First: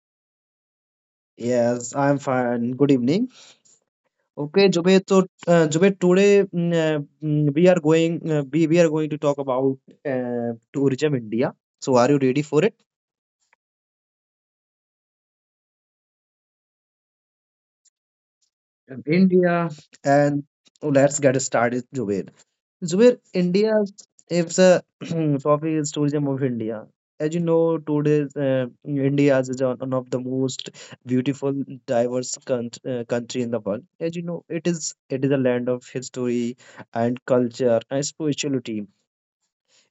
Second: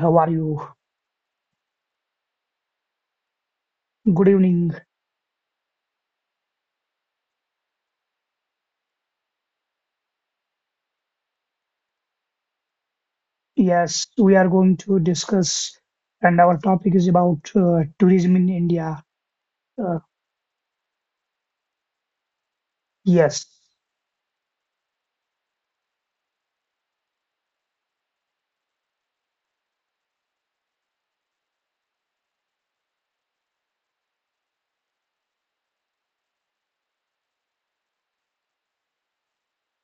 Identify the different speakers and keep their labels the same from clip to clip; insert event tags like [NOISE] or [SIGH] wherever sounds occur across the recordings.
Speaker 1: How are you?
Speaker 2: Yes, I'm fine. Good evening.
Speaker 1: Good
Speaker 2: Okay,
Speaker 1: evening.
Speaker 2: Zubair. So, Zubair, today we are going we are going to talk about tourism India. So, are you ready for it?
Speaker 1: Yes, we are going to discuss, and our topic is about tourism in India.
Speaker 2: India.
Speaker 1: Uh,
Speaker 2: And oh, let's get started, Zubair. Zubair,
Speaker 1: yes,
Speaker 2: India is a [CLEARS THROAT] trophy is tourism of India. As you know, today India is one of the most beautiful, country in the world. As you know, it is a land of history and culture and spirituality.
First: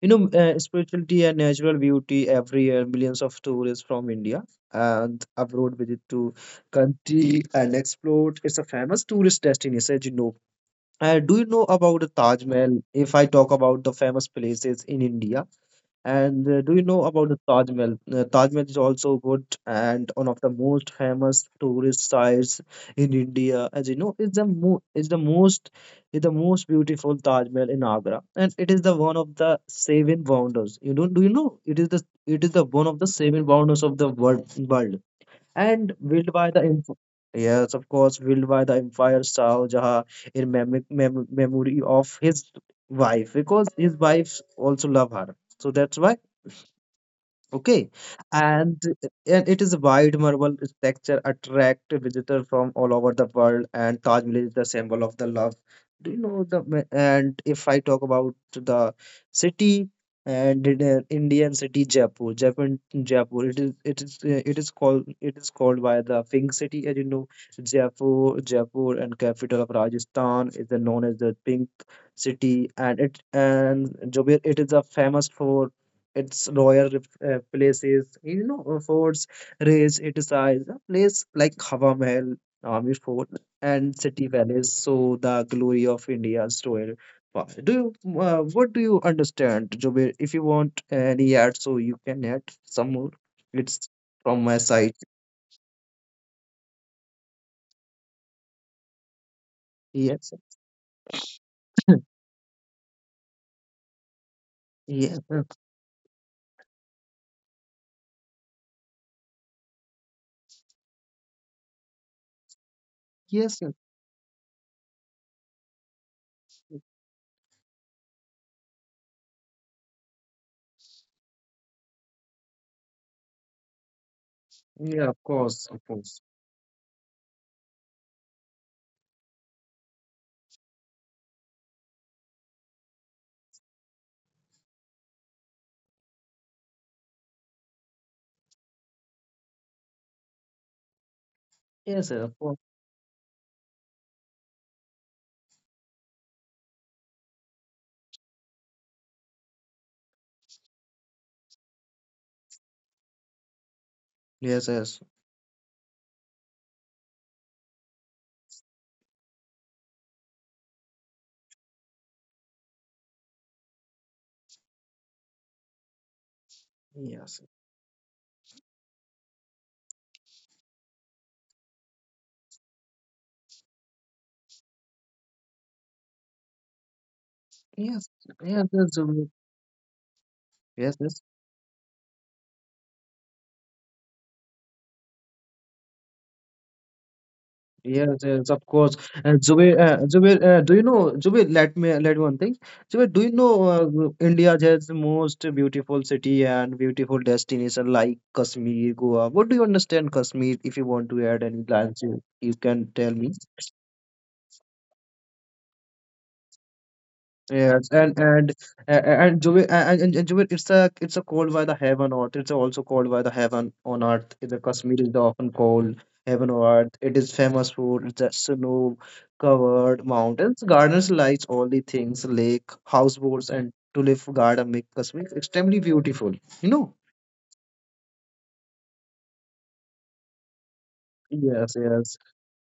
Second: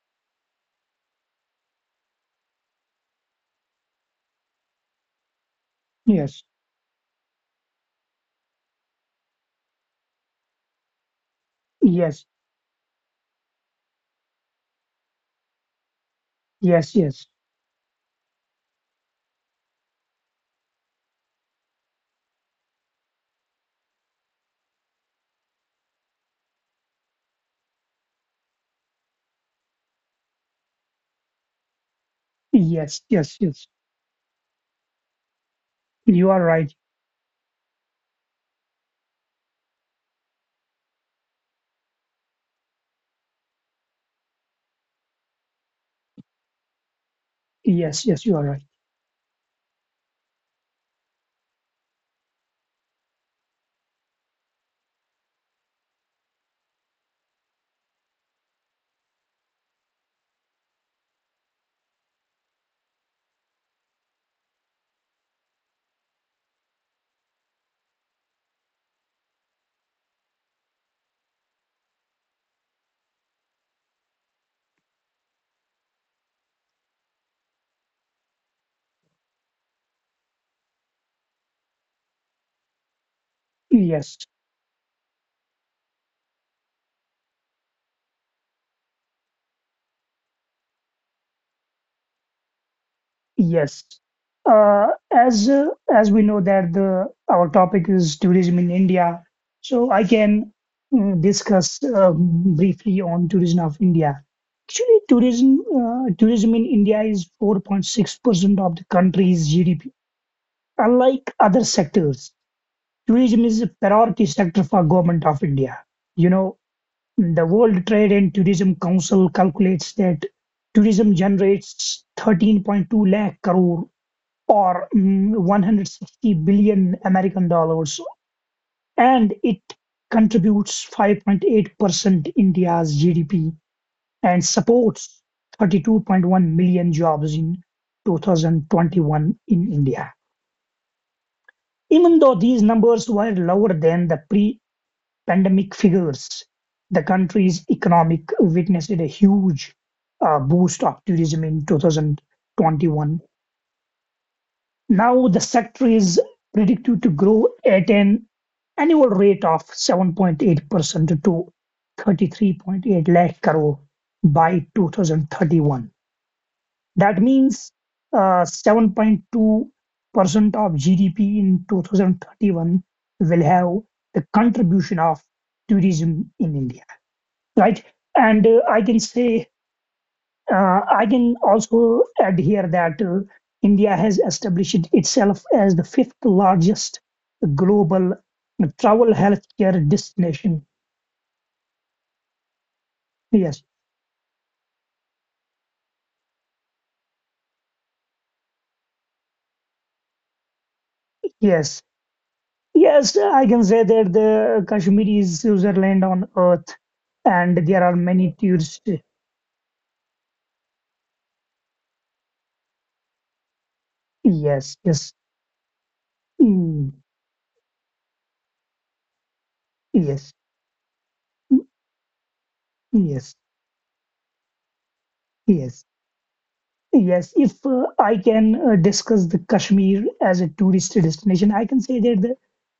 Speaker 2: Spirituality and natural beauty. Every year, millions of tourists from India and abroad visit to
Speaker 1: yes,
Speaker 2: country and explore. It's a famous tourist destination. As you know, do you know about the
Speaker 1: yes,
Speaker 2: Taj Mahal? If I talk about the famous places in India, and do you
Speaker 1: yes,
Speaker 2: know
Speaker 1: yes,
Speaker 2: about the Taj Mahal? Taj Mahal is also good and one of the most famous tourist sites in India. As you know, it's the mo is the most beautiful Taj Mahal in Agra, and it is the one of the seven wonders. You don't do you know? It is the one of
Speaker 1: yes,
Speaker 2: the
Speaker 1: yes,
Speaker 2: seven
Speaker 1: yes.
Speaker 2: wonders of the world. And
Speaker 1: You
Speaker 2: willed
Speaker 1: are
Speaker 2: by the
Speaker 1: right.
Speaker 2: inf yes, of course, willed by the empire Shah Jahan in memory of his wife, because his wife also love her, so that's why. Okay,
Speaker 1: Yes, yes, you are right.
Speaker 2: and and it is a wide marble structure attract visitors from all over the world, and Taj Mahal is the symbol of the love. Do you know the ma- and If I talk about the city and it, Indian city Jaipur, Japan Jaipur, it is it is it is called by the Pink City, as you know, Jaipur, Jaipur and capital of Rajasthan is the known as the Pink City, and it and Jaipur it is a famous for its places, you know, forts raise its size. A place like Hawa Mahal, Army Fort, and
Speaker 1: Yes.
Speaker 2: City Palace. So the glory of India's royal past. Do you, what do you understand, Jubair? If you want any add, so you can add some more.
Speaker 1: Yes.
Speaker 2: It's from my
Speaker 1: Uh,
Speaker 2: side.
Speaker 1: as uh, as we know that the our topic is tourism in India, so I
Speaker 2: Yes.
Speaker 1: can discuss
Speaker 2: [COUGHS]
Speaker 1: briefly on tourism of India. Actually,
Speaker 2: Yes, sir.
Speaker 1: tourism in India is 4.6% of the country's GDP. Unlike other sectors, tourism is
Speaker 2: Yes,
Speaker 1: a
Speaker 2: sir.
Speaker 1: priority sector for government of India. You know, the World Trade and Tourism Council calculates that tourism generates 13.2 lakh crore or
Speaker 2: Yeah, of course. Of course.
Speaker 1: 160 billion American dollars, and it contributes 5.8% India's GDP and supports 32.1 million jobs in 2021 in India.
Speaker 2: Yes,
Speaker 1: Even
Speaker 2: sir,
Speaker 1: though
Speaker 2: of course.
Speaker 1: these numbers were lower than the pre pandemic figures, the country's economic witnessed a huge boost of tourism in 2021.
Speaker 2: Yes, yes.
Speaker 1: Now the sector is predicted to grow at an annual rate of 7.8% to 33.8 lakh crore by 2031. That
Speaker 2: Yes.
Speaker 1: means 7.2% of GDP in 2031 will have the contribution of tourism in India, right?
Speaker 2: Yes.
Speaker 1: And
Speaker 2: Yes,
Speaker 1: I
Speaker 2: yes,
Speaker 1: can
Speaker 2: Zubair.
Speaker 1: say
Speaker 2: Yes,
Speaker 1: I
Speaker 2: yes.
Speaker 1: can also add here that India has established itself as the fifth largest global
Speaker 2: Yes, yes, of course.
Speaker 1: travel
Speaker 2: And Zubair,
Speaker 1: healthcare
Speaker 2: Zubair,
Speaker 1: destination.
Speaker 2: do you know, Zubair, let me let one thing. Zubair, do you
Speaker 1: Yes,
Speaker 2: know India has the most beautiful city and beautiful destination like Kashmir, Goa? What do you understand Kashmir? If you want to add any
Speaker 1: yes,
Speaker 2: lines, you can tell
Speaker 1: yes.
Speaker 2: me.
Speaker 1: I can say that the Kashmir is Switzerland on earth, and there
Speaker 2: Yes,
Speaker 1: are many
Speaker 2: and
Speaker 1: tourists.
Speaker 2: a- and Jubi and Jubair, it's a called by the heaven on earth. It's also called by the heaven on earth. The
Speaker 1: Yes,
Speaker 2: Kashmir
Speaker 1: yes,
Speaker 2: is often called heaven on
Speaker 1: mm,
Speaker 2: earth. It is famous for its snow covered
Speaker 1: yes,
Speaker 2: mountains, gardens, lights,
Speaker 1: mm,
Speaker 2: all the things, lake,
Speaker 1: yes,
Speaker 2: houseboats, and tulip garden make Kashmir extremely
Speaker 1: yes.
Speaker 2: beautiful. You know?
Speaker 1: Yes, if I can discuss the Kashmir as a tourist destination. I
Speaker 2: Yes,
Speaker 1: can say
Speaker 2: yes,
Speaker 1: that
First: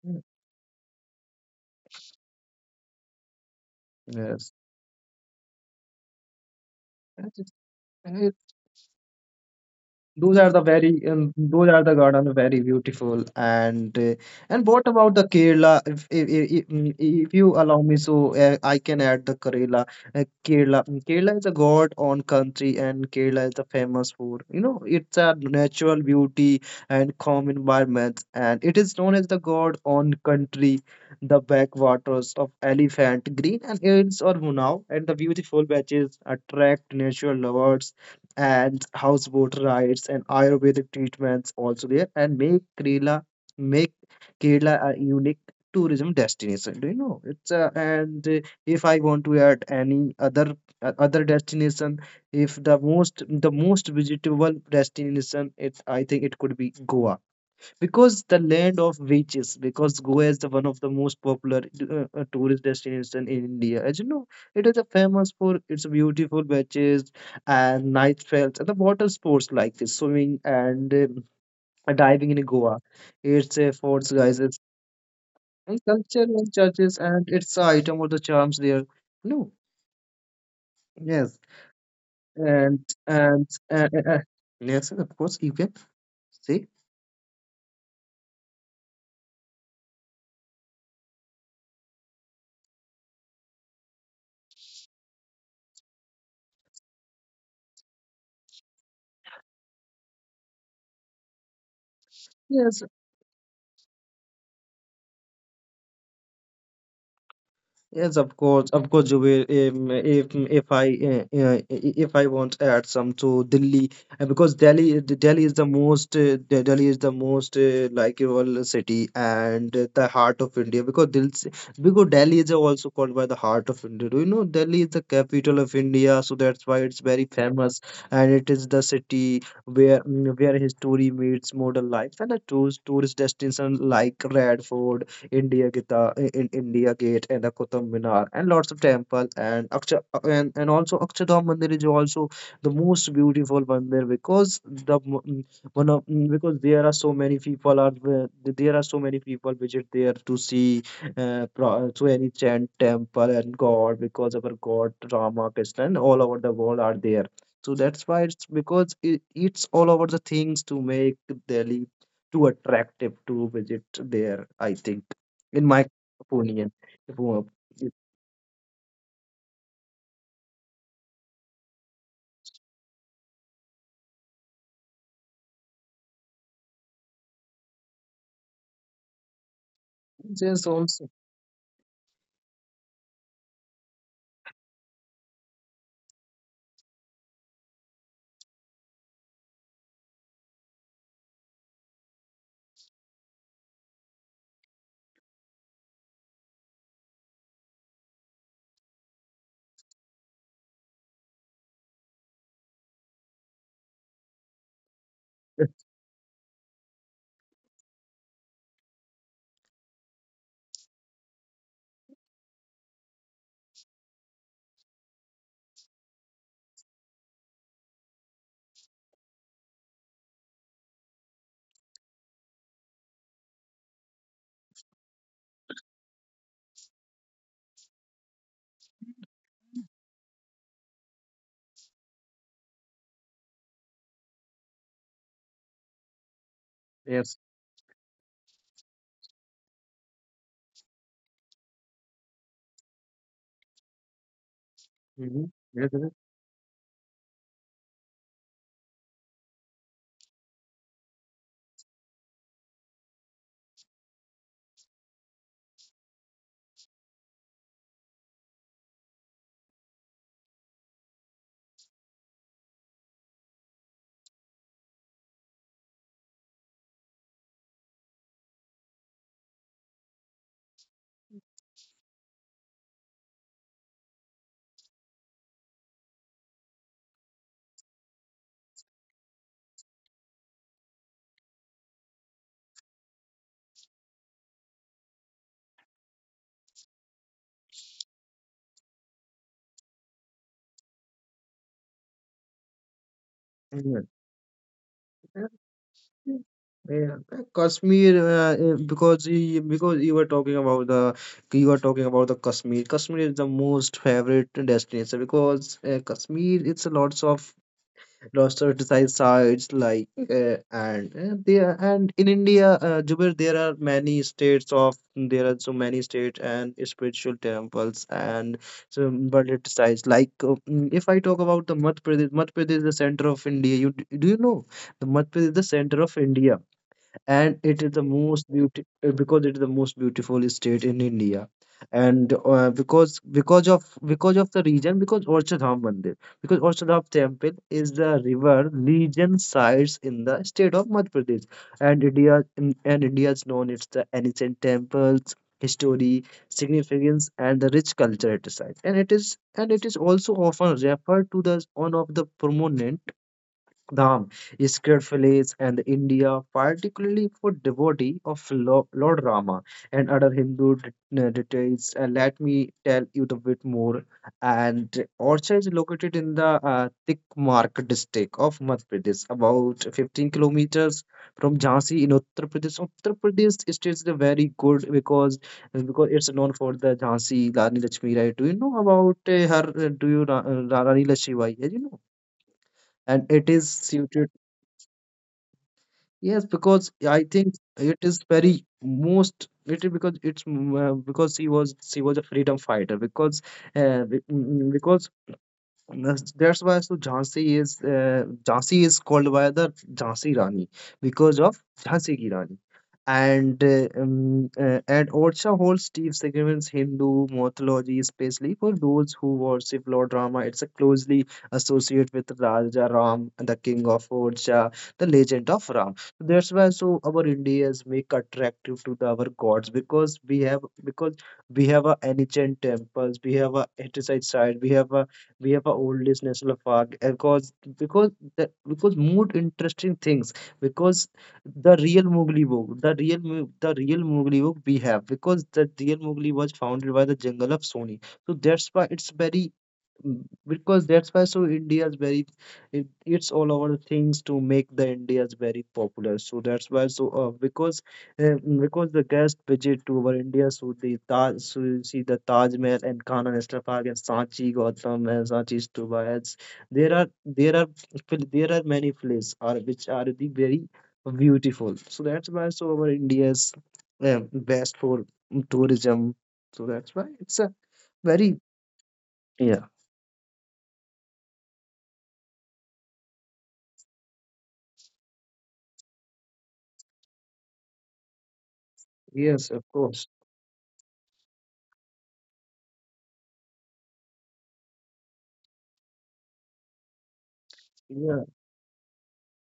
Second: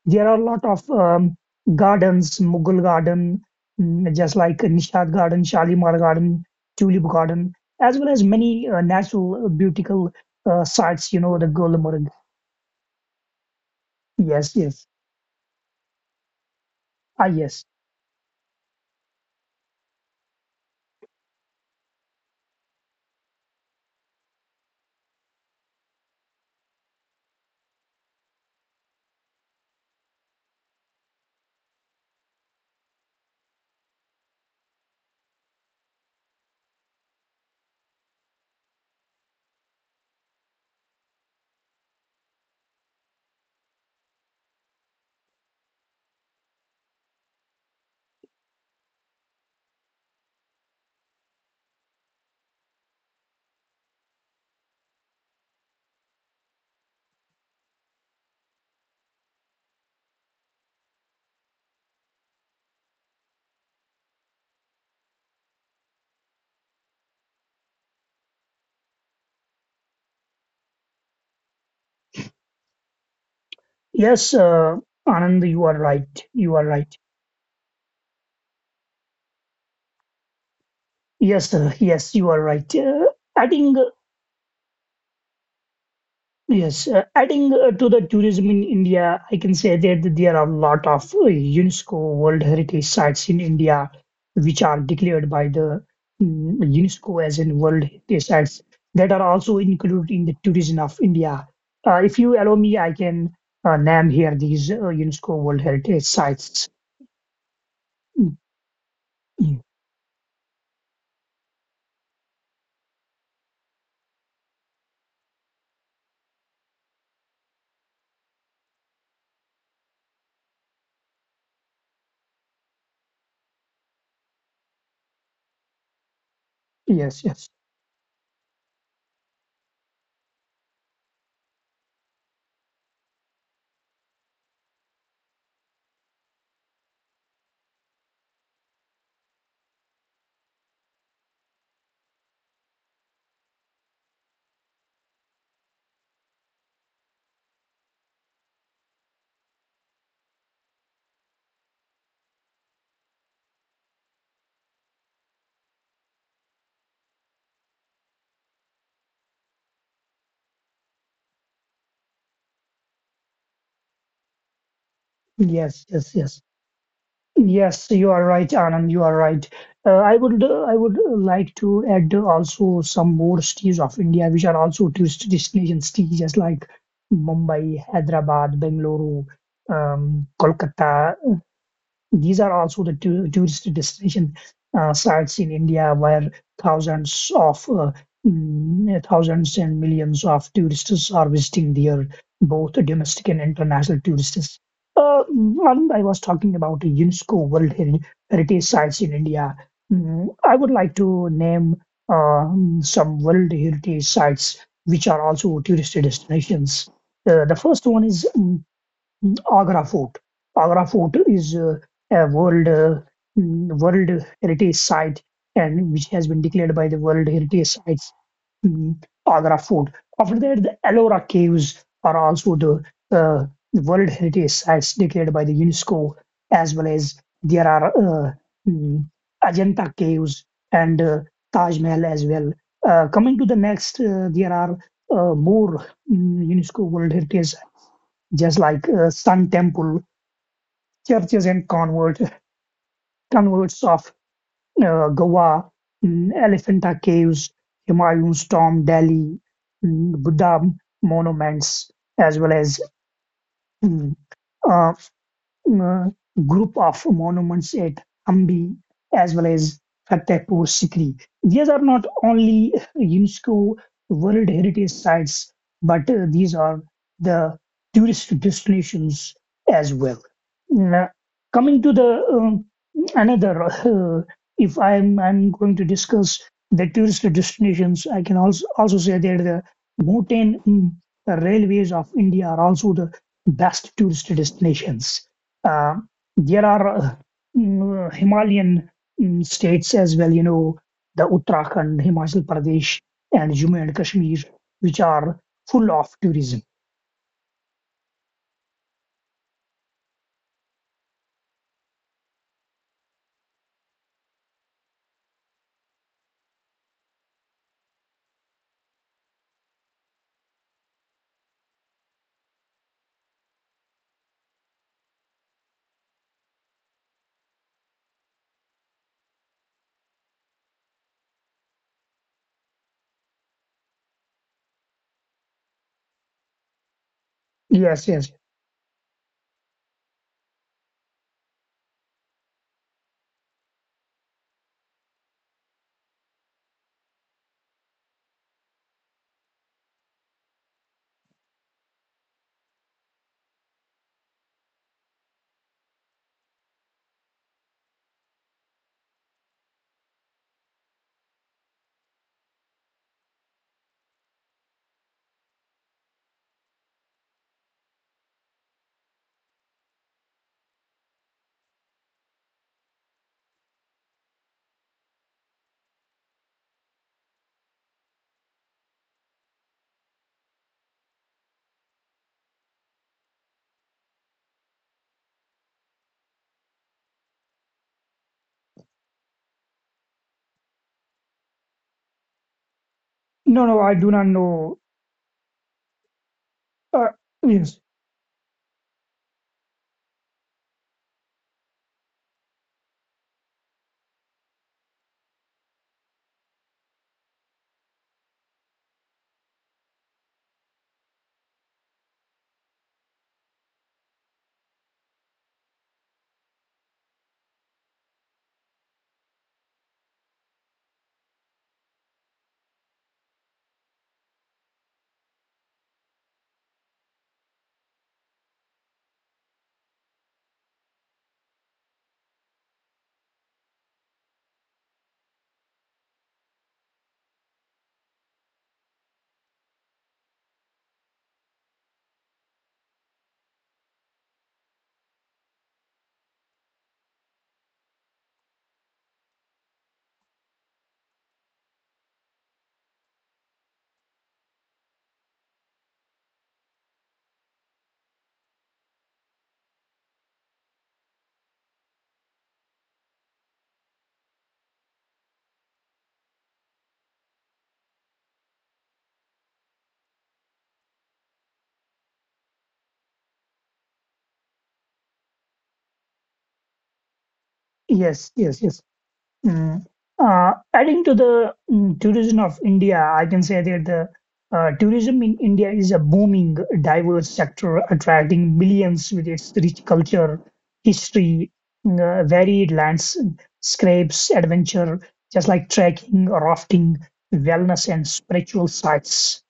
Speaker 1: there are a lot of gardens, Mughal garden, just
Speaker 2: yes.
Speaker 1: like Nishad garden, Shalimar garden, Tulip garden, as well as many natural, beautiful
Speaker 2: Those are the
Speaker 1: sites, you know, the Gulmarg.
Speaker 2: garden very beautiful,
Speaker 1: Yes,
Speaker 2: and
Speaker 1: yes.
Speaker 2: what about the Kerala?
Speaker 1: Ah,
Speaker 2: If you
Speaker 1: yes.
Speaker 2: allow me, so I can add the Kerala. Kerala is a god on country, and Kerala is the famous for, you know, it's a natural beauty and calm environment, and it is known as the god on country. The backwaters of elephant green and hills or Munau and the beautiful beaches attract natural lovers, and houseboat rides and Ayurvedic treatments also there, and make Kerala a unique tourism destination. Do you know? It's and if I want to add any other other destination, if the most, the most visitable destination, it's, I think, it could be Goa, because the land of witches, because Goa is the one of the most popular tourist destination in India. As you know, it is a famous for its beautiful beaches and night trails and the water sports like this, swimming and diving in Goa. It's a forts
Speaker 1: Yes,
Speaker 2: guys, it's
Speaker 1: Anand, you are
Speaker 2: and
Speaker 1: right.
Speaker 2: culture
Speaker 1: You
Speaker 2: and
Speaker 1: are right.
Speaker 2: churches and it's a item of the charms there. No. Yes.
Speaker 1: Yes, sir. Yes, you are right. I
Speaker 2: And
Speaker 1: think
Speaker 2: yes, of course, you can say.
Speaker 1: yes, adding to the tourism in India, I can say that there are a lot of UNESCO World Heritage Sites in India, which are declared by the UNESCO as in World Heritage Sites that are also included in the tourism of India. If you allow me,
Speaker 2: Yes.
Speaker 1: I can name here these UNESCO World Heritage Sites.
Speaker 2: Yes,
Speaker 1: Mm,
Speaker 2: of course, you will.
Speaker 1: mm,
Speaker 2: If if I uh, uh, if I want to add some to Delhi, because Delhi Delhi is the most De- Delhi is the most likeable city and the heart of India. Because Delhi is also called by the heart of India. Do you know Delhi is the capital of India? So that's why it's
Speaker 1: yes,
Speaker 2: very
Speaker 1: yes,
Speaker 2: famous, and it is the city where where history meets modern life and a tourist destination like Red Fort. India Gita, in India Gate, and the Qutub Minar, and lots of temple, and Aksha, and also Akshardham Mandir is also the most beautiful mandir, because the m- one of because there are so many people visit there to see to any chant temple and God, because our God Rama Krishna and all over the world are there. So that's why it's, because it's all over the things to make Delhi too attractive to visit there. I think in
Speaker 1: yes,
Speaker 2: my
Speaker 1: yes, yes.
Speaker 2: opinion. If
Speaker 1: Yes,
Speaker 2: we-
Speaker 1: you are right, Anand. You are right. I would like to add, also some more cities of India, which are also tourist destination cities, just like Mumbai, Hyderabad, Bengaluru,
Speaker 2: if- There's also
Speaker 1: Kolkata. These are also the two tourist destination sites in India where thousands of thousands and millions of tourists are visiting there, both domestic and international tourists. Anand, I was talking about Heritage Sites in India. Mm, I would like to name uh, some World Heritage Sites which are also tourist destinations. The first one is Agra Fort. Agra Fort is a World Heritage Site, and which has been declared by the World Heritage Sites. Mm, Agra Fort. After that, the Ellora Caves are also the uh, World Heritage Sites declared by the UNESCO, as well as there are uh, mm, Ajanta Caves and Taj Mahal as well. Coming to the next, there are more UNESCO World
Speaker 2: yes.
Speaker 1: Heritage, just like Sun Temple, churches and convert, converts of
Speaker 2: Mhm.
Speaker 1: Goa,
Speaker 2: Yes, yes,
Speaker 1: Elephanta Caves, Humayun's Tomb, Delhi, Buddha monuments, as well as mm, uh, uh, group of monuments at Hampi as well as Fatehpur Sikri. These are not only UNESCO World Heritage Sites, but these are the tourist destinations as well. Now, coming to the another, if I'm going to discuss the tourist destinations, I can also say that the mountain mm, the railways of India are also the best tourist destinations. Uh, there are uh, mm, Himalayan states as well, you know, the Uttarakhand, Himachal Pradesh, and Jammu and
Speaker 2: yes.
Speaker 1: Kashmir, which are
Speaker 2: Yes.
Speaker 1: full of tourism.
Speaker 2: Yeah, Kashmir because you were talking about the Kashmir. Kashmir is the most favorite destination because Kashmir it's a lots of roster decide sites like and there. And in India, Jubair, there are many states of there are so many states and spiritual temples and so bullet sites. Like if I talk about the Madhya Pradesh, Madhya Pradesh is the center of India. Do you know the Madhya Pradesh is the center of India, and it is the
Speaker 1: Yes, yes.
Speaker 2: most beautiful state in India, and because of the region, because Orchardham Mandir, because Orchardham Temple is the river region sites in the state of Madhya Pradesh, and India is known its the ancient temples, history, significance, and the rich culture it resides, and it is also often referred to the as one of the prominent Dham, sacred fields, and India, particularly for devotee of Lord Rama and other deities. Let me tell you a bit more. And Orcha is located in the Tikmark district of Madhya Pradesh, about 15 kilometers from Jhansi in Uttar Pradesh. Uttar Pradesh state is very good, because it's known for the Jhansi Rani Lakshmi Bai. Do you know about her? Do you Rani Lakshmi Bai? Yeah, you know and it
Speaker 1: No,
Speaker 2: is
Speaker 1: no, I do not
Speaker 2: situated.
Speaker 1: know.
Speaker 2: Yes, because
Speaker 1: Uh,
Speaker 2: I think
Speaker 1: yes,
Speaker 2: it is very most, it is because it's mm, because she was a freedom fighter because uh, be- mm, mm, because that's why, so Jhansi is called by the Jhansi Rani because of Jhansi ki Rani, and Orcha holds deep significance Hindu mythology, especially for those who worship Lord Rama. It's a closely associated with Raja Ram, the king of Orcha, the legend of Ram. So that's why so our Indians make attractive to the, our gods, because we have, because we have a ancient temples, we have a heritage site, we have a we have our oldest national park, because because because more interesting things, because the real Mowgli book, the real Mowgli book we have, because the real Mowgli was founded by the jungle of Sony. So that's why it's very because that's why so India's very, it's all our things to make the India's very popular. So that's why so because the guest visit to our India, so the taj, so you see the Taj Mahal and Kanha National Park and Sanchi Gautam and Sanchi Stupa. As there are there are many places are, which are the very beautiful, so that's why so our India's um best for tourism. So that's why it's a very.
Speaker 1: yes, yes, yes.
Speaker 2: Yeah.
Speaker 1: Mm. Adding to the tourism of India, I can say that the tourism in India is a booming, diverse sector, attracting millions with
Speaker 2: Yes,
Speaker 1: its
Speaker 2: of
Speaker 1: rich
Speaker 2: course.
Speaker 1: culture, history, varied landscapes, adventure, just like trekking, rafting, wellness, and
Speaker 2: Yeah.
Speaker 1: spiritual sites.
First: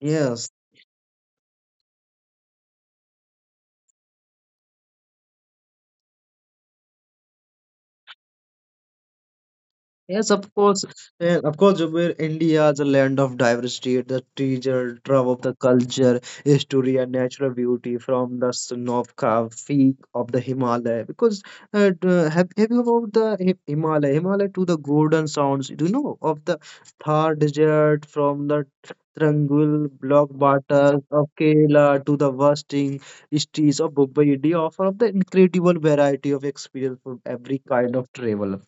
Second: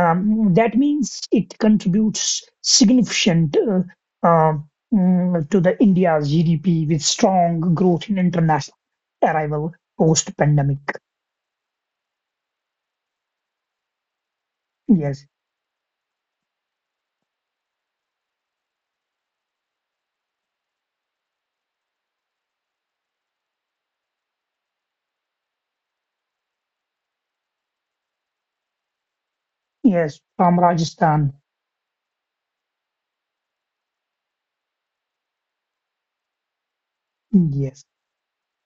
Speaker 2: Yes.
Speaker 1: That means it contributes significant, uh, to the India's GDP with strong growth in international arrival
Speaker 2: Yes, of course.
Speaker 1: post-pandemic.
Speaker 2: Yeah, of course, Zubair, India is a land of diversity, the treasure
Speaker 1: Yes,
Speaker 2: trove of the culture, history, and natural beauty, from the snow of peak of the Himalaya. Because have you about the Himalaya? Himalaya to the golden sounds. Do you know of the Thar Desert, from the Trangul
Speaker 1: yes,
Speaker 2: block
Speaker 1: from
Speaker 2: waters of
Speaker 1: Rajasthan.
Speaker 2: Kerala to the wasting streets of Mumbai? They offer of the incredible variety of experience for every
Speaker 1: Yes,
Speaker 2: kind of travel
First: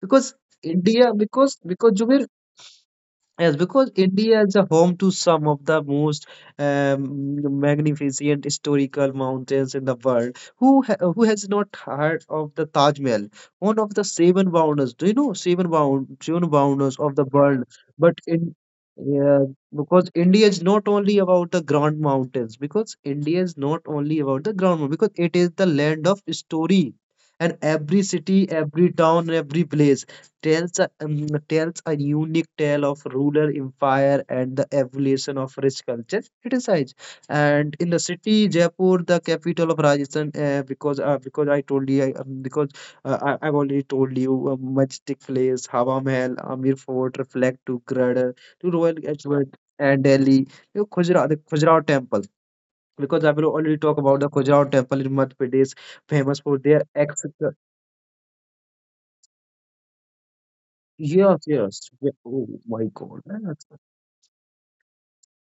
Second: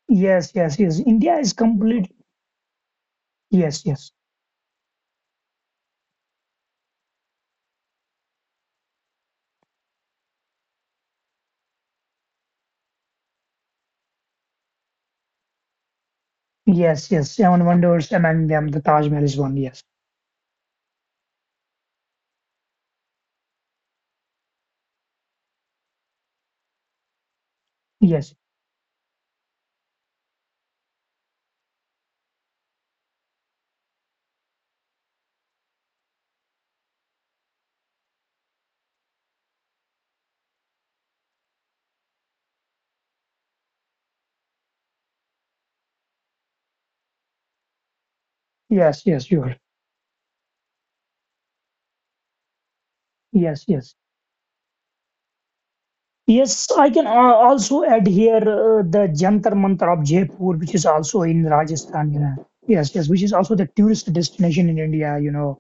Speaker 2: because
Speaker 1: yes, yes, yes.
Speaker 2: India
Speaker 1: India is
Speaker 2: because because
Speaker 1: complete.
Speaker 2: Jubair, yes,
Speaker 1: Yes,
Speaker 2: because
Speaker 1: yes,
Speaker 2: India is a home to some of the most magnificent historical mountains in the world. Who has not heard of the Taj Mahal, one of the seven wonders? Do you know seven bound seven wonders
Speaker 1: yes,
Speaker 2: of the
Speaker 1: yes.
Speaker 2: world?
Speaker 1: Seven wonders
Speaker 2: But
Speaker 1: among
Speaker 2: in
Speaker 1: them, the Taj Mahal is
Speaker 2: yeah,
Speaker 1: one. Yes,
Speaker 2: because India is not only about the grand mountains. Because India is not only about the grand mountains. Because it is the land of story, and every
Speaker 1: yes,
Speaker 2: city, every town, every place tells a unique tale of rural empire and the evolution of rich culture criticize. And in the city Jaipur, the capital of Rajasthan, because I told you, I've already told you, majestic place Hawa Mahal, Amir Fort reflect to Gradar to
Speaker 1: yes,
Speaker 2: Royal
Speaker 1: yes. You are right.
Speaker 2: Edward and Delhi. You know, Khajuraho, the Khajuraho temple, because I will
Speaker 1: Yes,
Speaker 2: already
Speaker 1: yes,
Speaker 2: talk about the Khajuraho temple in Madhya Pradesh, famous for
Speaker 1: yes.
Speaker 2: their
Speaker 1: I can
Speaker 2: ex.
Speaker 1: also add here the Jantar Mantar of Jaipur, which is also
Speaker 2: Yes,
Speaker 1: in
Speaker 2: yes. Yeah.
Speaker 1: Rajasthan. You know.
Speaker 2: Oh my
Speaker 1: Yes, yes,
Speaker 2: God.
Speaker 1: which is also the tourist destination in India. You know,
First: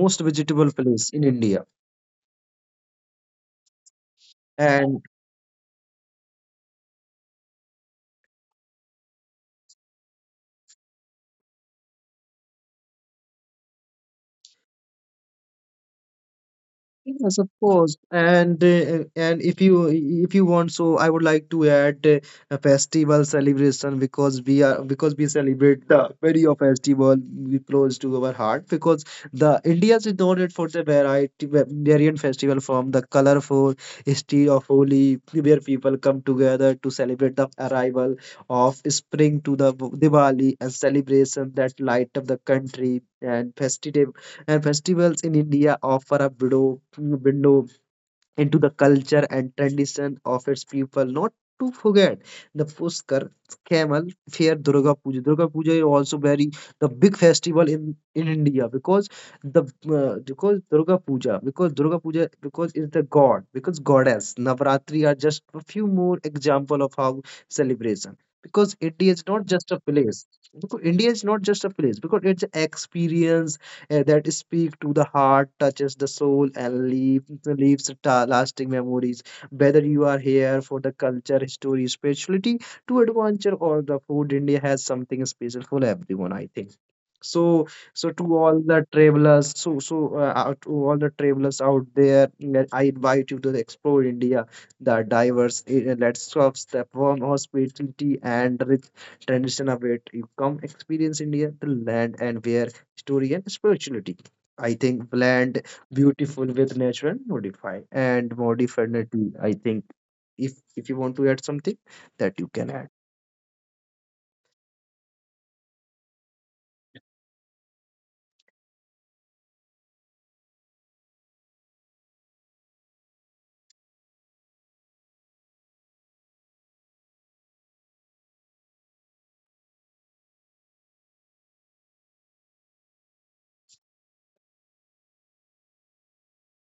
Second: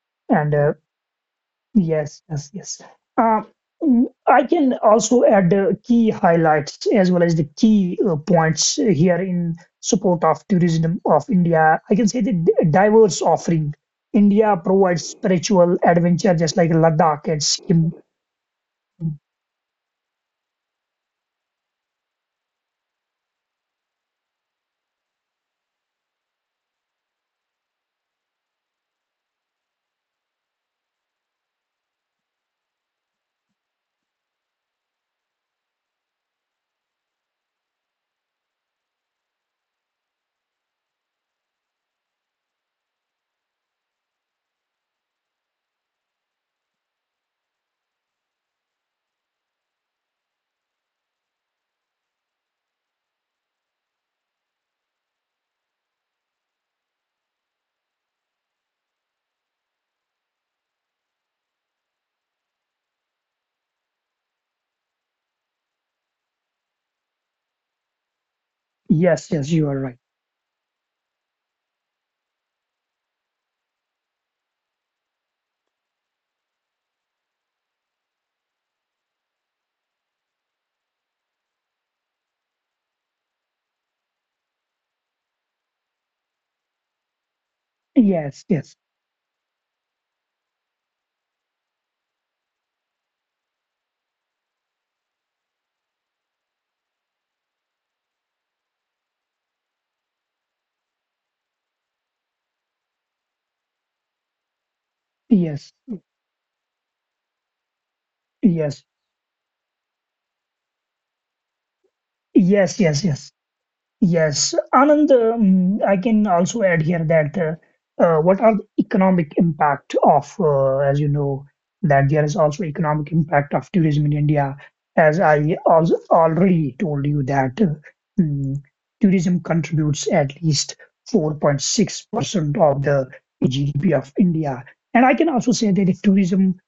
Speaker 2: Most
Speaker 1: and
Speaker 2: vegetable place in India.
Speaker 1: yes, yes, yes. Um, I can
Speaker 2: And
Speaker 1: also add the key highlights as well as the key points here in support of tourism of India. I can say the diverse offering. India provides spiritual adventure, just like Ladakh
Speaker 2: yes,
Speaker 1: and
Speaker 2: of
Speaker 1: Sikkim.
Speaker 2: course. And if you want, so I would like to add a festival celebration, because we are because we celebrate the very of festival we close to our heart because the India is noted for the variant festival, from the colorful history of Holi, where people come together to celebrate the arrival of spring, to the Diwali and celebration that light up the country. And festive and festivals in India offer a window into the culture and tradition of its people. Not to forget the Puskar, Camel Fair, Durga Puja. Durga Puja is also very the big festival in India, because the because Durga Puja because Durga Puja, because it's the god, because goddess Navratri, are just a few more example of how celebration, because India is
Speaker 1: Yes,
Speaker 2: not
Speaker 1: yes, you
Speaker 2: just a
Speaker 1: are right.
Speaker 2: place, because India is not just a place, because it's experience that speak to the heart, touches the soul, and lasting memories. Whether you are here for the culture, history, spirituality, to adventure, or the food, India has something special for everyone, I think. So, so to
Speaker 1: Yes,
Speaker 2: all
Speaker 1: yes,
Speaker 2: the travelers, to all the travelers out there, I invite you to explore India, the diverse landscapes, the warm hospitality, and rich tradition of it. You come experience India, the land, and where story, and spirituality. I think blend
Speaker 1: yes,
Speaker 2: beautiful with natural modify and
Speaker 1: yes,
Speaker 2: modernity. I think if you want to add something, that you can
Speaker 1: yes,
Speaker 2: add.
Speaker 1: yes, yes. Yes, Anand, I can also add here that what are the economic impact of, as you know, that there is also economic impact of tourism in India. As I also already told you that mm, tourism contributes at least 4.6% of the GDP of India. And I can also say that the tourism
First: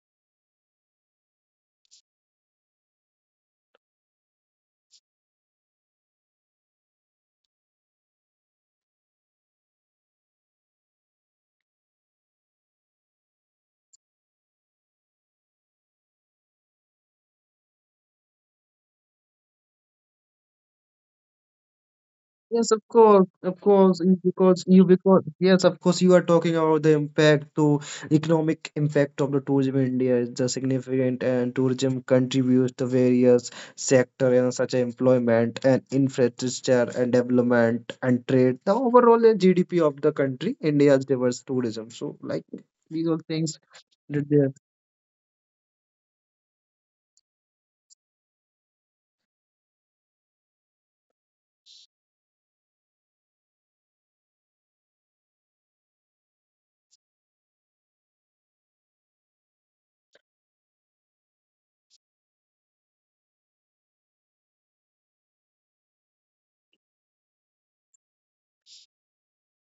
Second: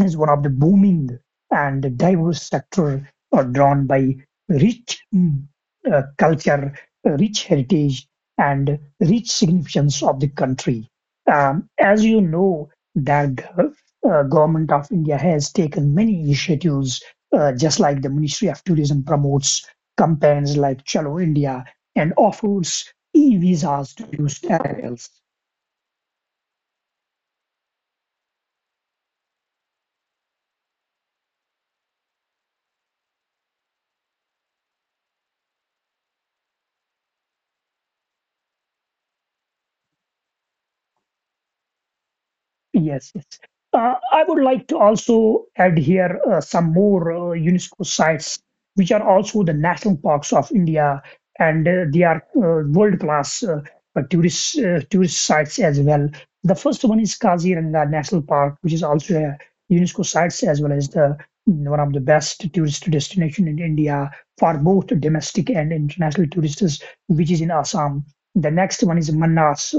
Speaker 1: is one of the booming and diverse sector, drawn by rich culture, rich heritage, and rich significance of the country. As you know, that government of India has taken many initiatives, just like the Ministry of Tourism promotes campaigns like Chalo India and
Speaker 2: Yes,
Speaker 1: offers
Speaker 2: of
Speaker 1: e-visas
Speaker 2: course,
Speaker 1: to new.
Speaker 2: you because yes, of course, you are talking about the impact to economic impact of the tourism in India is the significant, and tourism contributes to various sector, and such as employment and infrastructure and development and trade. The overall GDP of the country, India's diverse tourism. So like these
Speaker 1: Yes,
Speaker 2: all
Speaker 1: yes.
Speaker 2: things.
Speaker 1: I
Speaker 2: That
Speaker 1: would
Speaker 2: they-
Speaker 1: like to also add here some more UNESCO sites, which are also the national parks of India, and they are world-class, tourist sites as well. The first one is Kaziranga National Park, which is also a UNESCO sites as well as one of the best tourist destination in India for both domestic and international tourists, which is in Assam. The next one is Manas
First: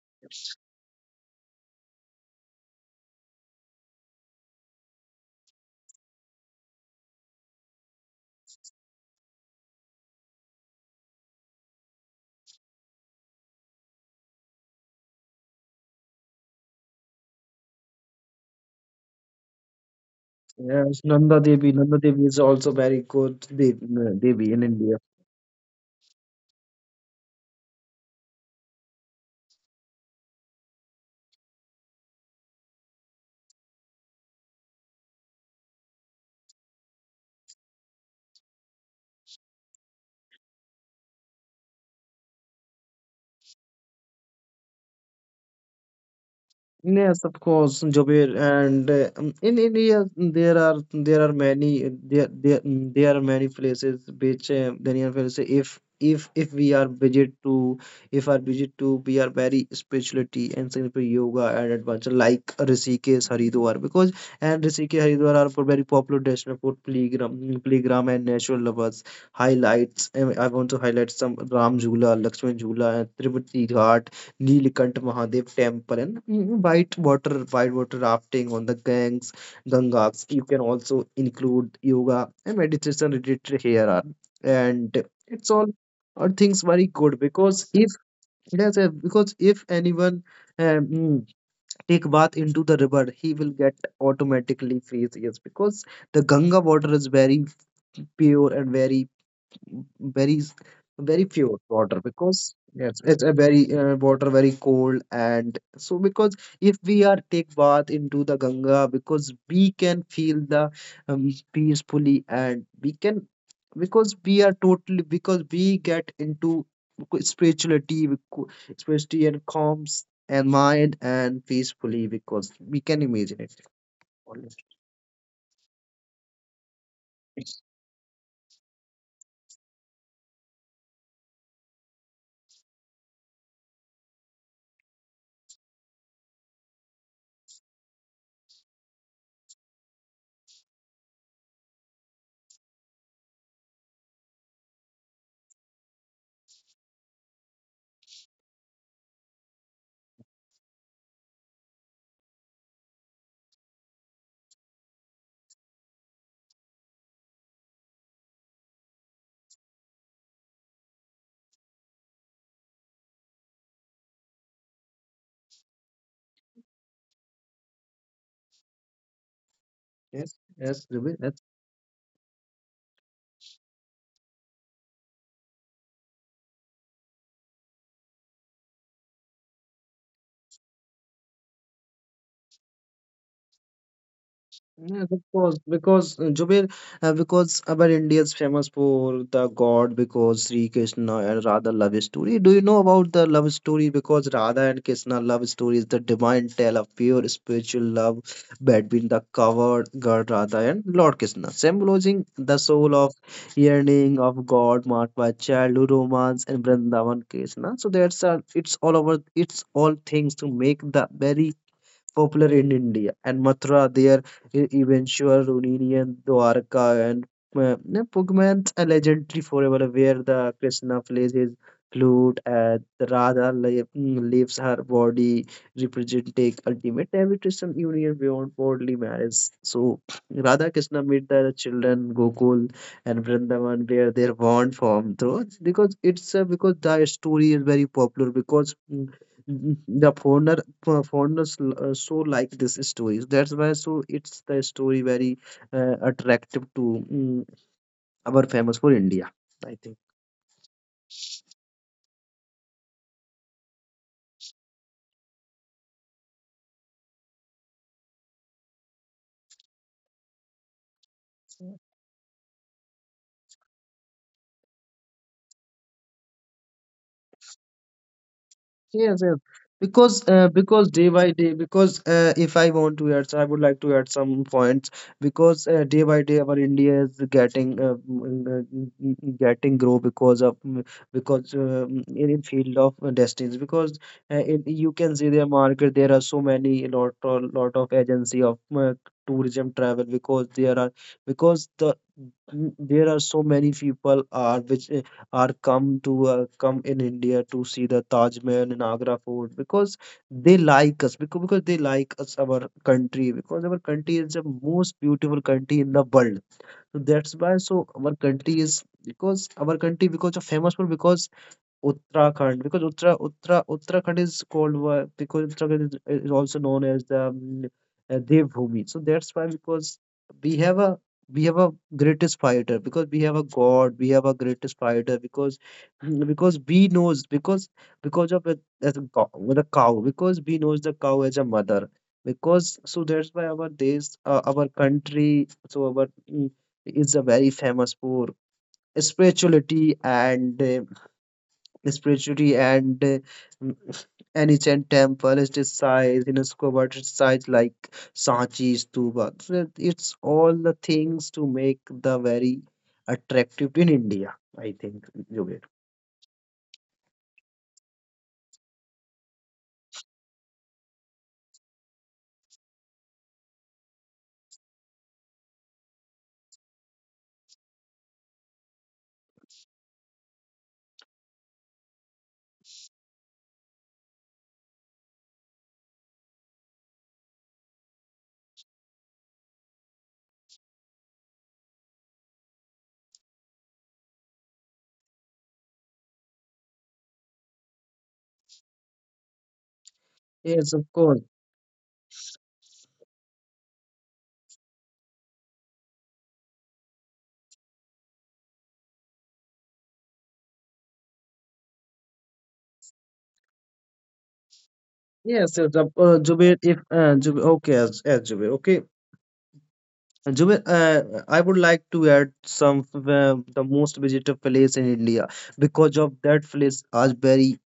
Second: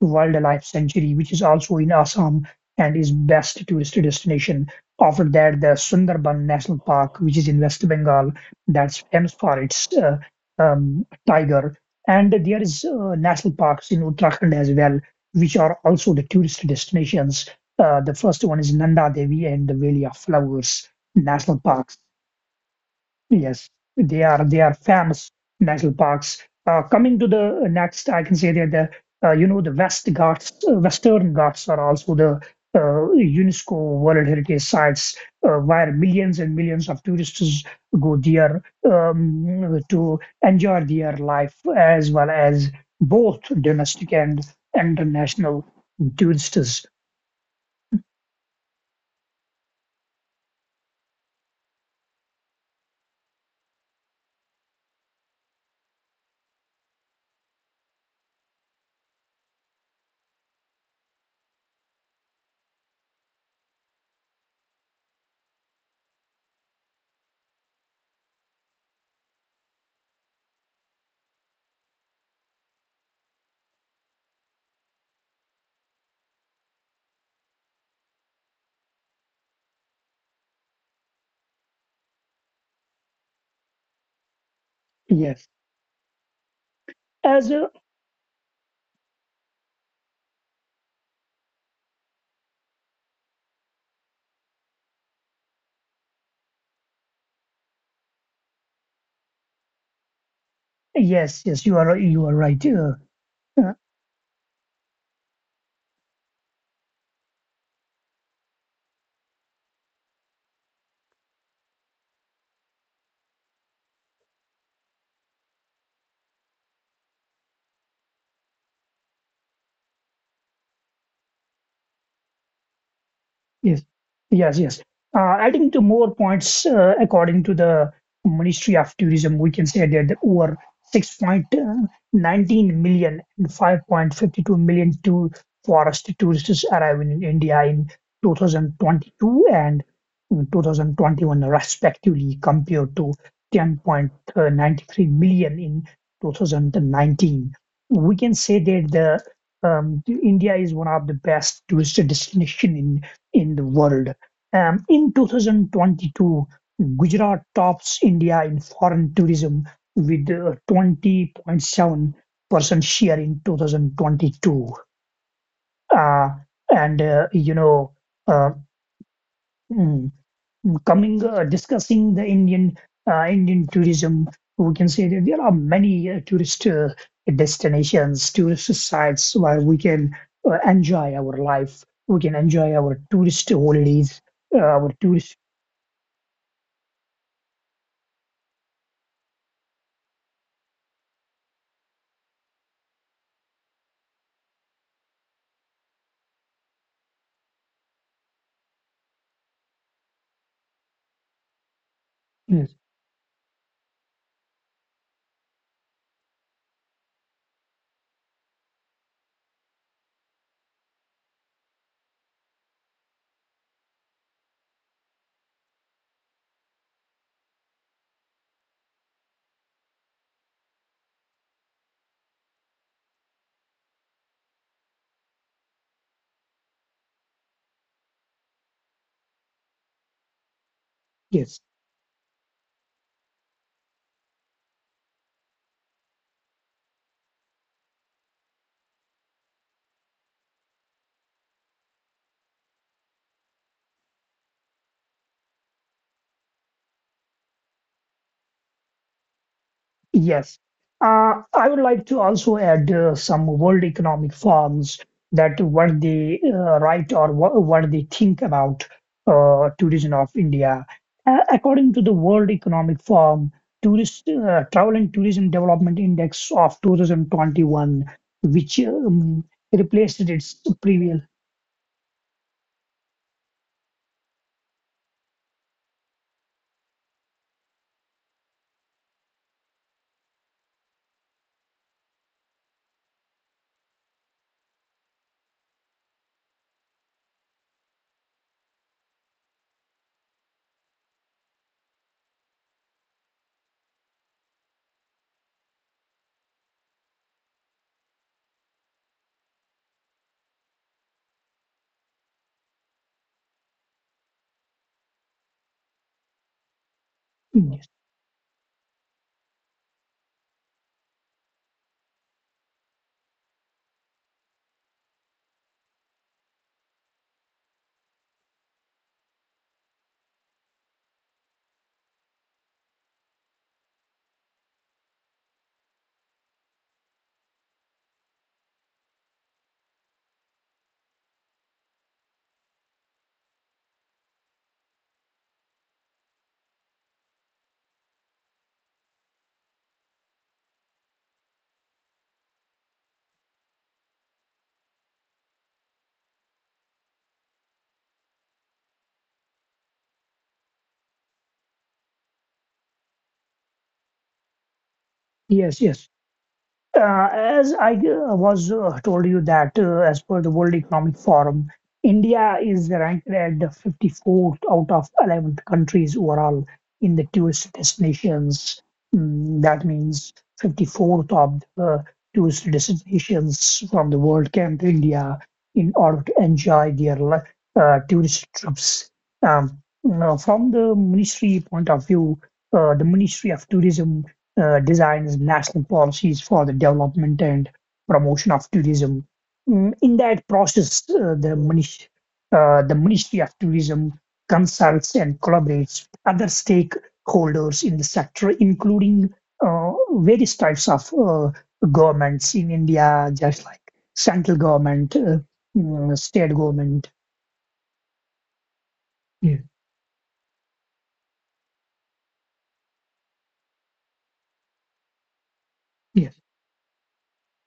Speaker 1: to Wildlife Sanctuary, which is also in Assam and is best tourist destination. After that, the Sundarban National Park, which is in West Bengal, that's famous for its tiger. And there is national parks in Uttarakhand as well, which are also the tourist destinations. The first one is Nanda Devi and the Valley of Flowers
Speaker 2: Yes, Nanda
Speaker 1: National
Speaker 2: Devi.
Speaker 1: Parks.
Speaker 2: Nanda Devi is also very good
Speaker 1: Yes,
Speaker 2: Devi in
Speaker 1: they are
Speaker 2: India.
Speaker 1: famous national parks. Coming to the next, I can say that the you know the Western Ghats are also the UNESCO World Heritage Sites, where millions and millions of tourists go there to enjoy their life, as well as both domestic and international tourists.
Speaker 2: Yes, of course, Jobir, and in India, mm, there are many there are many places which Daniel will say if we are budget to if our budget to, we are very spirituality and simple yoga and adventure, like Rishikesh Haridwar, because and Rishikesh Haridwar are for very popular destination for playground and natural lovers highlights. And I want to highlight some Ram Jhula, Lakshman Jhula, and Tripati Ghat, Neelkanth Mahadev Temple, and mm, white water rafting on the Gangs, Gangas. You can also include yoga and meditation related here are, and
Speaker 1: Yes,
Speaker 2: it's all are things very good
Speaker 1: as a,
Speaker 2: because if yes, because if anyone um, mm, take bath into the river, he will get automatically face, yes, because the Ganga water is very pure and very very very
Speaker 1: yes,
Speaker 2: pure
Speaker 1: yes,
Speaker 2: water,
Speaker 1: you are
Speaker 2: because
Speaker 1: right.
Speaker 2: yes,
Speaker 1: Uh,
Speaker 2: it's a very water very cold and so because if we are take bath into the Ganga, because we can feel the peacefully, and we can because we are totally because we get into spirituality becau- spirituality and calms and mind and peacefully, because we can imagine it
Speaker 1: yes, yes,
Speaker 2: honestly.
Speaker 1: yes. Adding to more points, according to the Ministry of Tourism, we can say that over 6.19 million and 5.52 million to forest tourists arriving in India in 2022 and 2021, respectively, compared to 10.93 million in 2019. We can say that the India is one of the best tourist destination in the world. In 2022, Gujarat tops India in foreign tourism with 20.7% share in 2022. Uh, and, you know, uh, mm,
Speaker 2: Yes, yes, Zubin.
Speaker 1: coming, Indian tourism, we can say that there are many tourist destinations, tourist sites where we can enjoy our life. We can enjoy our tourist holidays, our
Speaker 2: Yes, of
Speaker 1: tourist.
Speaker 2: course, because Jubair, because our India is famous for the God, because Sri Krishna and Radha love story. Do you know about the love story? Because Radha and Krishna love story is the divine tale of pure spiritual love between the covered God Radha and Lord Krishna, symbolizing the
Speaker 1: Yes,
Speaker 2: soul of yearning of God, marked by childhood romance and Vrindavan Krishna. So that's it's all over. It's all things to make the very popular in India, and Mathura, their eventual reunion, Dwarka, and uh, Pugman's a legendary forever, where the Krishna plays his flute and the Radha leaves her body, representing ultimate invitation union beyond worldly marriage. So Radha Krishna meet the
Speaker 1: yes,
Speaker 2: children Gokul and Vrindavan, where their bond formed through, because it's because the story is very popular, because the foreigner for foreigners so like this stories, that's why so it's the story very attractive to mm, our famous for India, I think.
Speaker 1: yes. I would like to also add some World Economic Forums that what they write, or what they think about tourism of India. According to the World Economic Forum, tourist travel and tourism development index of 2021, which
Speaker 2: Yes, yes.
Speaker 1: replaced its
Speaker 2: Because day
Speaker 1: previous.
Speaker 2: by day, because if I want to add, so I would like to add some points. Because day by day, our India is getting getting grow because of mm, because in field of destinies. Because in, you can see their market. There are so many a lot of agency of tourism travel, because there are because the mm, there are so many people are which are come to come in India to see the Taj Mahal and Agra Fort, because they like us because they like us our country, because our country is the most beautiful country in the world, so that's why so
Speaker 1: Yes,
Speaker 2: our country is because our country because of famous for because Uttarakhand, because Uttarakhand is called because Uttarakhand is also known as the Devbhoomi. So that's why because we have a we have a greatest fighter because we have a god, we have a greatest fighter, because mm, because we knows because of it as a cow, with a cow, because we knows the cow as a mother, because so that's why our days our country, so our mm, is a very famous for spirituality and uh, spirituality and an ancient temple is this size UNESCO World its Size, like Sanchi, Stupa. So it's all the things to make the very attractive in India, I think, Jubair.
Speaker 1: yes, yes. As I was told you that as per the World Economic Forum, India is ranked at the 54th out of 11 countries overall in the tourist destinations. Mm, that means 54th of the tourist destinations from the world came to India in order to enjoy their tourist trips. Um, now, from the ministry point of view, the Ministry of Tourism designs national policies for the development and promotion of tourism. Mm, in that
Speaker 2: Yes, of
Speaker 1: process,
Speaker 2: course.
Speaker 1: the Ministry of Tourism consults and collaborates with other stakeholders in the sector, including various types of governments in India, just like central government,
Speaker 2: Yes, yes, of
Speaker 1: state
Speaker 2: Jubair, if
Speaker 1: government.
Speaker 2: Jubair, okay, as Jubair, okay.
Speaker 1: Yeah,
Speaker 2: Uh, I would like to add some the most visited place in India, because of
Speaker 1: yeah.
Speaker 2: that place are very,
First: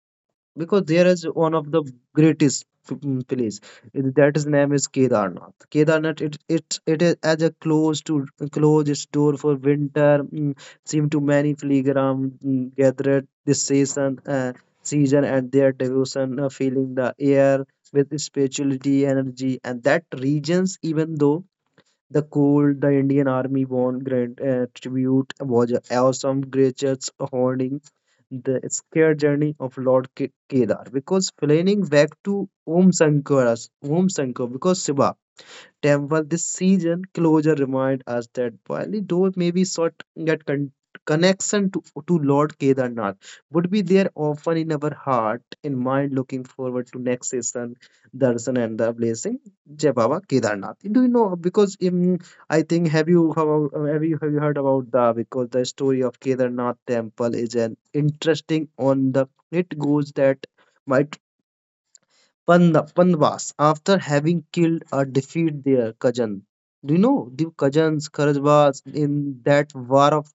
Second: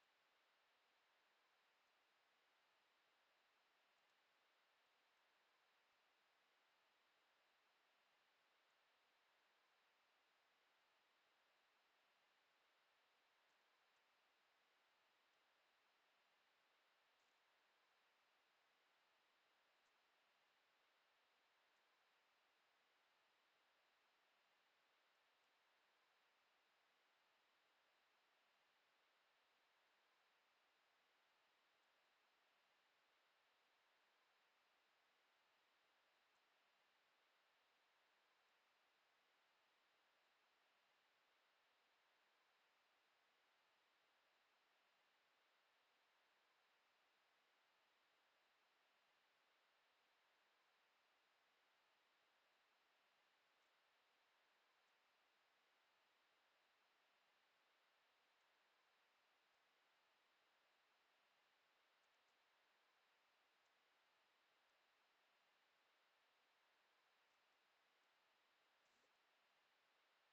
Speaker 2: because there is one of the greatest place it- that his name is Kedarnath. Kedarnath it is as a close to close its door for winter. Mm, seem to many pilgrims mm, gather at this season season, and their devotion, filling the air with spirituality energy and that regions, even though the cool, the Indian Army won grand tribute was awesome. Gracious holding the scared journey of Lord Kedar, because flying back to Om Shankara's Om Shankar, because Shiva temple this season closure remind us that while the door may be short, that connection to Lord Kedarnath would be there often in our heart and mind, looking forward to next season darshan and the blessing, Jai Baba Kedarnath. Do you know, because I think have you have, have you heard about the, because the story of Kedarnath temple is an interesting on the, it goes that my Pandavas, after having killed or defeated their cousin. Do you know the cousins, Kharajvas, in that war of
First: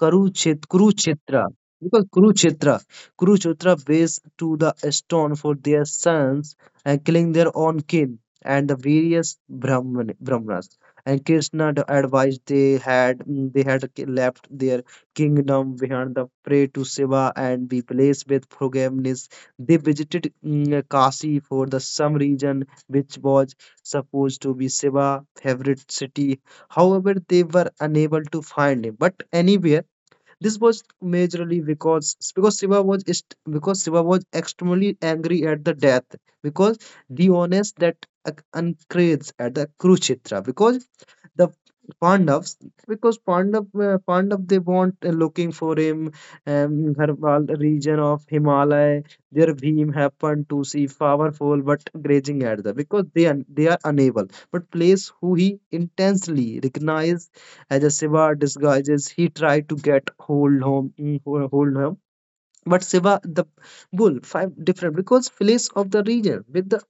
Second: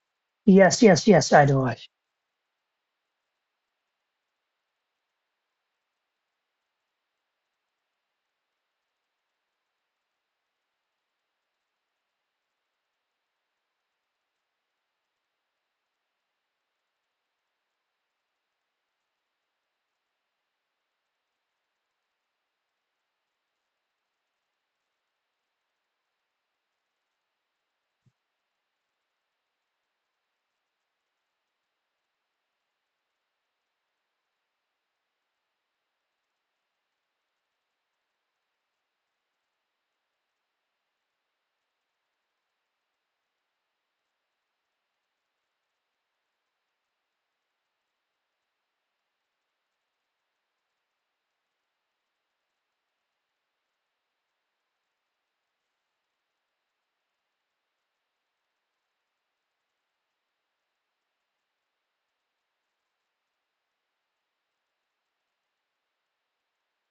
Speaker 1: Yes, yes, yes, I
Speaker 2: Kurukshetra.
Speaker 1: know.
Speaker 2: Because Kurukshetra, Kurukshetra based to the stone for their sons and killing their own kin and the various Brahmanas. And Krishna advised they had mm, they had left their kingdom behind, the prey to Shiva and be blessed with forgiveness. They visited mm, Kashi for the some region, which was supposed to be Shiva favorite city. However, they were unable to find him. But anywhere this was majorly because Shiva was extremely angry at the death because Dionys that increased at the Kurukshetra, because the Pandavs because Pandav they want looking for him Harwal region of Himalaya. Their Bhim happened to see powerful but raging at them, because they are unable. But place who he intensely recognized as a Shiva disguises, he tried to get hold home, hold home, but Shiva the bull, five different because place of the region with the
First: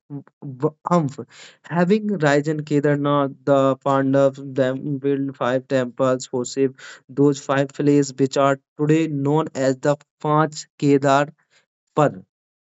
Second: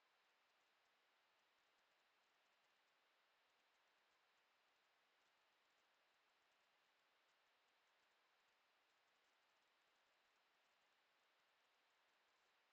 Speaker 2: v- umph. Having Rajan Kedarnath, the Pandavas, them built five temples for Shiv, those five places which are today known as the Panch Kedar. Par.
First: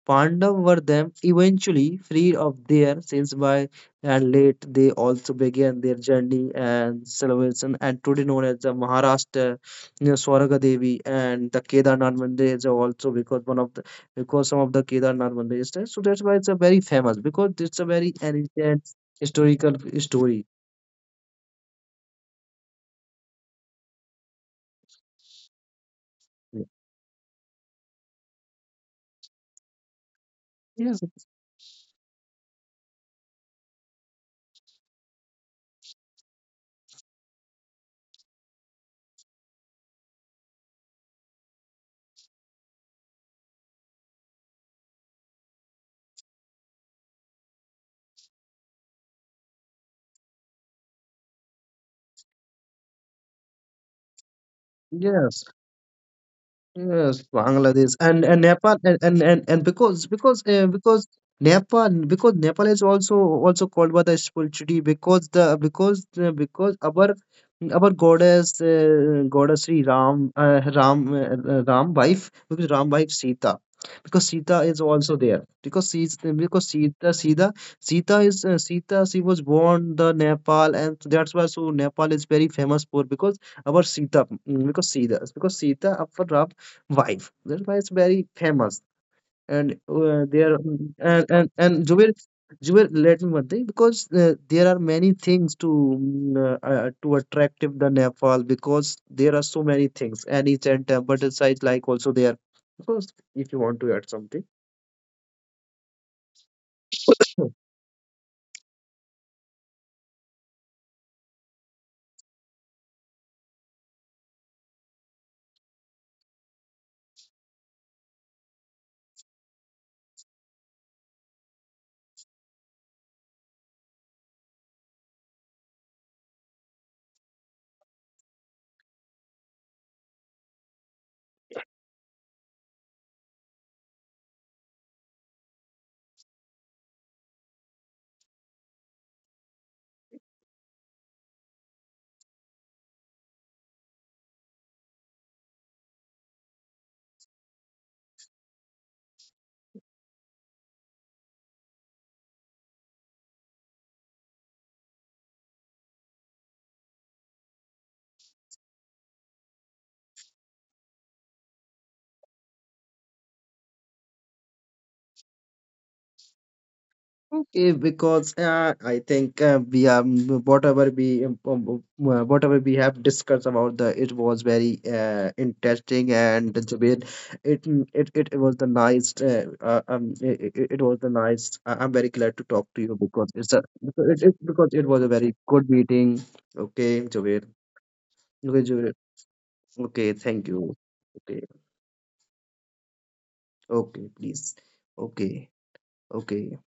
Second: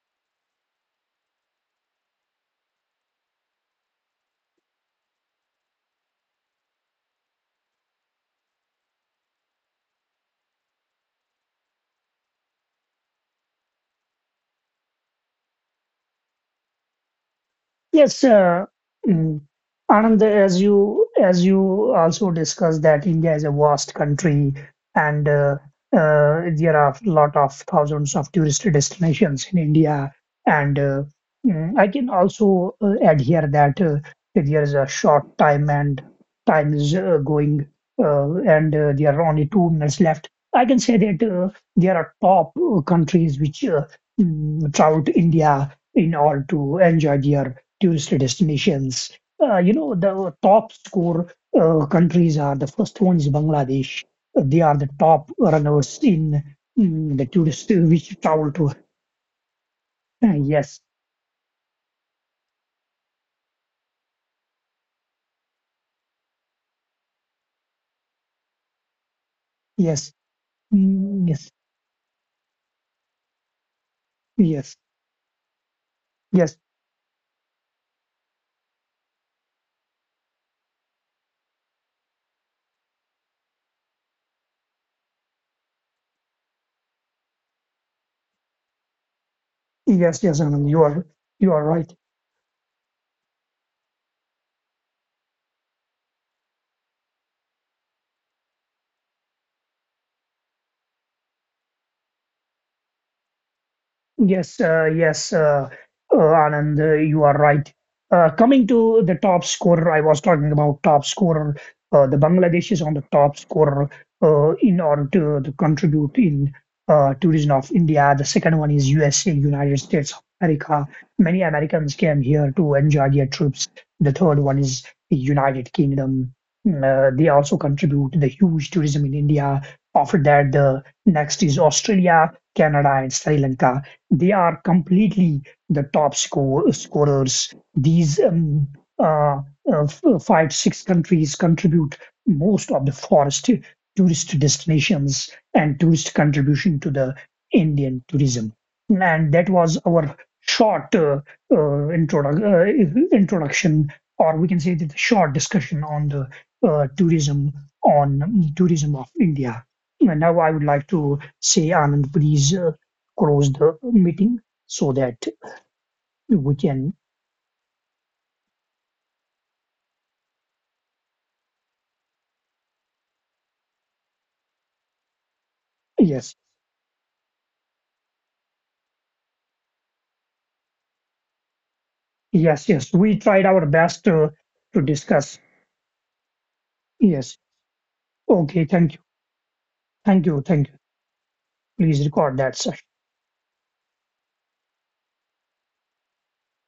Speaker 2: Pandav were them eventually freed of their sins by, and late they also began their journey and salvation, and today known as the Maharashtra, you know, Swaraga Devi, and the Kedarnath Mandir is also because one of the because some of the Kedarnath Mandir is there. So that's why it's a very famous, because it's a very
Speaker 1: Yes,
Speaker 2: ancient
Speaker 1: mm,
Speaker 2: historical
Speaker 1: Anand,
Speaker 2: story.
Speaker 1: as you also discussed that India is a vast country, and there are a lot of thousands of tourist destinations in India. And
Speaker 2: Yes,
Speaker 1: I can also add here that there is a short time, and time is going, and there are only 2 minutes left. I can say that there are top countries which travel to India in order to enjoy their tourist destinations. You know, the top score countries are, the first one is Bangladesh. They are the top
Speaker 2: yes.
Speaker 1: runners in mm,
Speaker 2: Yes,
Speaker 1: the tourist uh,
Speaker 2: Bangladesh
Speaker 1: which
Speaker 2: and
Speaker 1: travel to.
Speaker 2: Nepal and and
Speaker 1: Yes,
Speaker 2: because Nepal, because Nepal is also also called by the spirituality, because the because our goddess goddess Sri
Speaker 1: yes,
Speaker 2: Ram
Speaker 1: mm, yes,
Speaker 2: Ram wife, because Ram wife Sita, because Sita
Speaker 1: yes,
Speaker 2: is also there, because she's
Speaker 1: yes,
Speaker 2: because Sita is Sita she was born the Nepal, and that's why so Nepal is very famous for because our Sita, mm, because Sita our Ram wife. That's why it's very famous. And
Speaker 1: yes, yes,
Speaker 2: there
Speaker 1: Anand,
Speaker 2: and
Speaker 1: you are right.
Speaker 2: Jubair, Jubair, let me one thing, because there are many things to mm, to attractive the Nepal, because there are so many things and each and temple size like also there. Because if you want to add something.
Speaker 1: Yes, uh, yes, uh, Anand, you are right. Coming to the top scorer, I was talking about top scorer. The Bangladesh is on the top scorer in order to contribute in tourism of India. The second one is USA, United States of America. Many Americans came here to enjoy their trips. The third one is the United Kingdom. They also contribute the huge tourism in India. After that, the next is Australia, Canada, and Sri Lanka. They are completely the scorers. These uh, uh, five, six countries contribute most of the forest tourist destinations and tourist contribution to the Indian tourism. And that was our short uh, introduction, or we can say that the short discussion on the uh, tourism tourism of India. And now I would like to say, Anand, please close the meeting so that we can.
Speaker 2: Okay, because I think we whatever we um, um, um, whatever we have discussed about the, it was very interesting,
Speaker 1: Yes,
Speaker 2: and the it it was the nice. It, it was the nice. I'm very glad to
Speaker 1: yes,
Speaker 2: talk to
Speaker 1: yes.
Speaker 2: you,
Speaker 1: We
Speaker 2: because
Speaker 1: tried
Speaker 2: it's a,
Speaker 1: our best
Speaker 2: because it, because
Speaker 1: to
Speaker 2: it was a very
Speaker 1: discuss.
Speaker 2: good meeting. Okay,
Speaker 1: Yes.
Speaker 2: Javier. Okay,
Speaker 1: Okay.
Speaker 2: Javier.
Speaker 1: Thank you.
Speaker 2: Okay,
Speaker 1: Thank you.
Speaker 2: thank
Speaker 1: Thank you.
Speaker 2: you. Okay,
Speaker 1: Please record that, sir.
Speaker 2: okay, please. Okay, okay.